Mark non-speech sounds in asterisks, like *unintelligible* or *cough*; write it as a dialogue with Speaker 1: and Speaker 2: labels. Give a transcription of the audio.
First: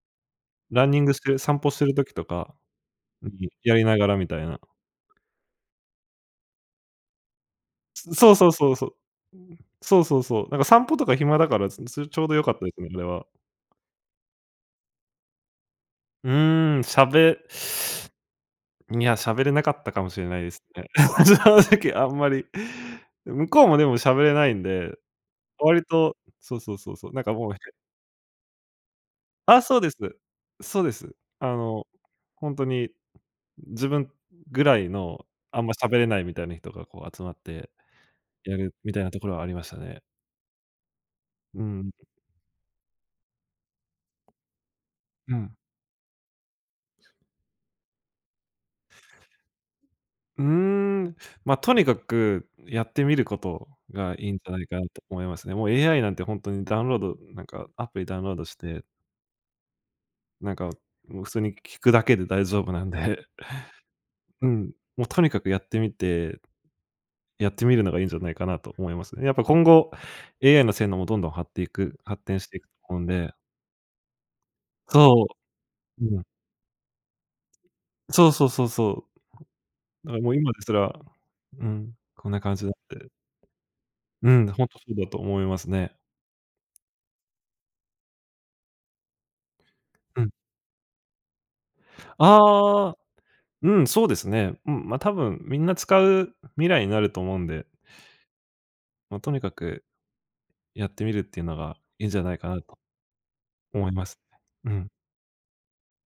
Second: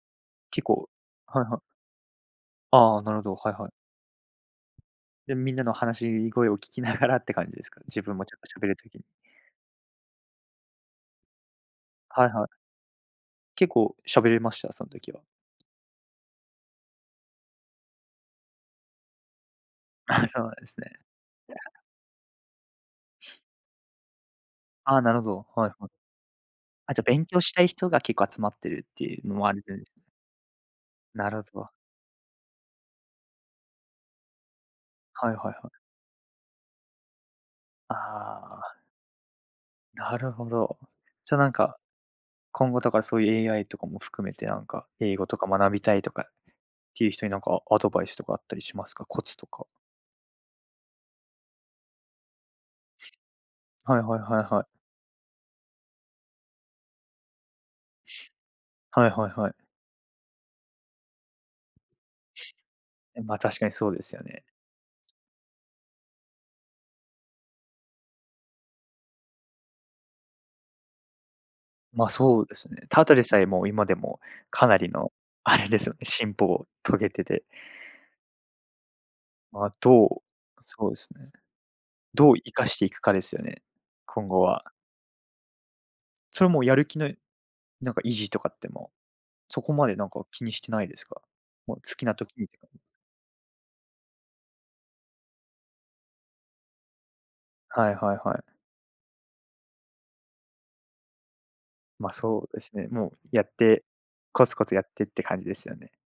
Speaker 1: 結
Speaker 2: ラ
Speaker 1: 構
Speaker 2: ンニングしてる
Speaker 1: はいは
Speaker 2: 散
Speaker 1: い。
Speaker 2: 歩する時とか、
Speaker 1: ああ、なるほど。は
Speaker 2: *unintelligible*
Speaker 1: いはい。
Speaker 2: やりながらみたいな。
Speaker 1: で、みんなの話しに声を聞きながらって感じですか？自
Speaker 2: う
Speaker 1: 分も、
Speaker 2: そ
Speaker 1: ち
Speaker 2: う
Speaker 1: ょっ
Speaker 2: そう
Speaker 1: と、喋
Speaker 2: そう
Speaker 1: る
Speaker 2: そう。
Speaker 1: 時に。
Speaker 2: そうそうそう。なんか、散歩とか暇だから、すすちょ
Speaker 1: は
Speaker 2: う
Speaker 1: い
Speaker 2: どよ
Speaker 1: はい。
Speaker 2: かったですね。*unintelligible*
Speaker 1: 結構喋れました？そん時は。
Speaker 2: うーん、しゃべいや、しゃべれなかったかもしれ
Speaker 1: あ、
Speaker 2: な
Speaker 1: そ
Speaker 2: いで
Speaker 1: う
Speaker 2: す
Speaker 1: です
Speaker 2: ね。
Speaker 1: ね。い
Speaker 2: 正
Speaker 1: や。
Speaker 2: 直あんまり。向こうもでもしゃべれないんで、
Speaker 1: ああ、なるほど。はい
Speaker 2: 割
Speaker 1: はい。
Speaker 2: と、そうそうそ
Speaker 1: あ、
Speaker 2: う
Speaker 1: じゃ、
Speaker 2: そう、なん
Speaker 1: 勉
Speaker 2: か
Speaker 1: 強
Speaker 2: も
Speaker 1: し
Speaker 2: うへ
Speaker 1: たい人が、結構集まってるっていうのもあ
Speaker 2: あ、
Speaker 1: る。
Speaker 2: そうです。
Speaker 1: *unintelligible*
Speaker 2: そうです。
Speaker 1: なるは
Speaker 2: あ
Speaker 1: ぞわ。
Speaker 2: の、ほんとに、自分ぐらいの、
Speaker 1: はいはい
Speaker 2: あん
Speaker 1: はい。
Speaker 2: ま喋れないみたいな人が、こう、集まって
Speaker 1: あ
Speaker 2: やる。
Speaker 1: あ。
Speaker 2: みたいなところはありましたね。
Speaker 1: なるほど。じゃあ、なん
Speaker 2: う
Speaker 1: か、
Speaker 2: ん。
Speaker 1: 今後とか、そういう AI とかも含めて、なんか、英語
Speaker 2: う
Speaker 1: とか
Speaker 2: ん。
Speaker 1: 学びたいとかっていう人に、なんかアドバイスとかあったりしますか？コツとか。
Speaker 2: うーん、ま、とにかく、やってみること
Speaker 1: はい
Speaker 2: が
Speaker 1: はい
Speaker 2: いいん
Speaker 1: は
Speaker 2: じ
Speaker 1: い
Speaker 2: ゃな
Speaker 1: はい。
Speaker 2: いかなと思いますね。もう AI なんてほんとにダウンロードなんかアプリダウンロードして
Speaker 1: はいはいはい。
Speaker 2: なんか、もう、普通に聞くだけで大丈夫なんで。
Speaker 1: まあ、確かにそうですよね。
Speaker 2: うん、もう、とにかくやってみて、やってみるのがいんじゃないかなと思いますね。やっぱ、今後 AI の性能もどんどんはっていく
Speaker 1: ま、
Speaker 2: 発展
Speaker 1: そう
Speaker 2: し
Speaker 1: で
Speaker 2: ていく
Speaker 1: す
Speaker 2: と
Speaker 1: ね。
Speaker 2: 思う
Speaker 1: た
Speaker 2: ん
Speaker 1: だで
Speaker 2: で。
Speaker 1: さえ、もう、今でも、かなりの、
Speaker 2: そ
Speaker 1: あれですよね。
Speaker 2: う。うん。
Speaker 1: 進歩を遂げてて
Speaker 2: そうそうそうそ
Speaker 1: ま、ど
Speaker 2: う。
Speaker 1: う
Speaker 2: だあ、もう、今です
Speaker 1: そうで
Speaker 2: ら、
Speaker 1: すね。
Speaker 2: うん、こ
Speaker 1: ど
Speaker 2: ん
Speaker 1: う
Speaker 2: な
Speaker 1: 生
Speaker 2: 感じ
Speaker 1: か
Speaker 2: だっ
Speaker 1: していく
Speaker 2: て。
Speaker 1: かですよね、今
Speaker 2: う
Speaker 1: 後
Speaker 2: ん、ほん
Speaker 1: は。
Speaker 2: とそうだと思いますね。
Speaker 1: それは、もう、やる気のなんか維持とかって、もう、そこまで、なん
Speaker 2: う
Speaker 1: か、
Speaker 2: ん。
Speaker 1: 気にしてないですか？もう、好きな時にって感じ。
Speaker 2: ああ。うん、そうですね。うん、ま、多分、みんな使う未来になると思うんで。
Speaker 1: はいはいはい。
Speaker 2: ま、とにかく、やってみるっていうのが、いん
Speaker 1: ま、
Speaker 2: じゃない
Speaker 1: そ
Speaker 2: か
Speaker 1: うで
Speaker 2: な
Speaker 1: す
Speaker 2: と、
Speaker 1: ね。もう、やって、
Speaker 2: 思います
Speaker 1: コツコ
Speaker 2: ね。う
Speaker 1: ツやっ
Speaker 2: ん。
Speaker 1: てって感じですよね。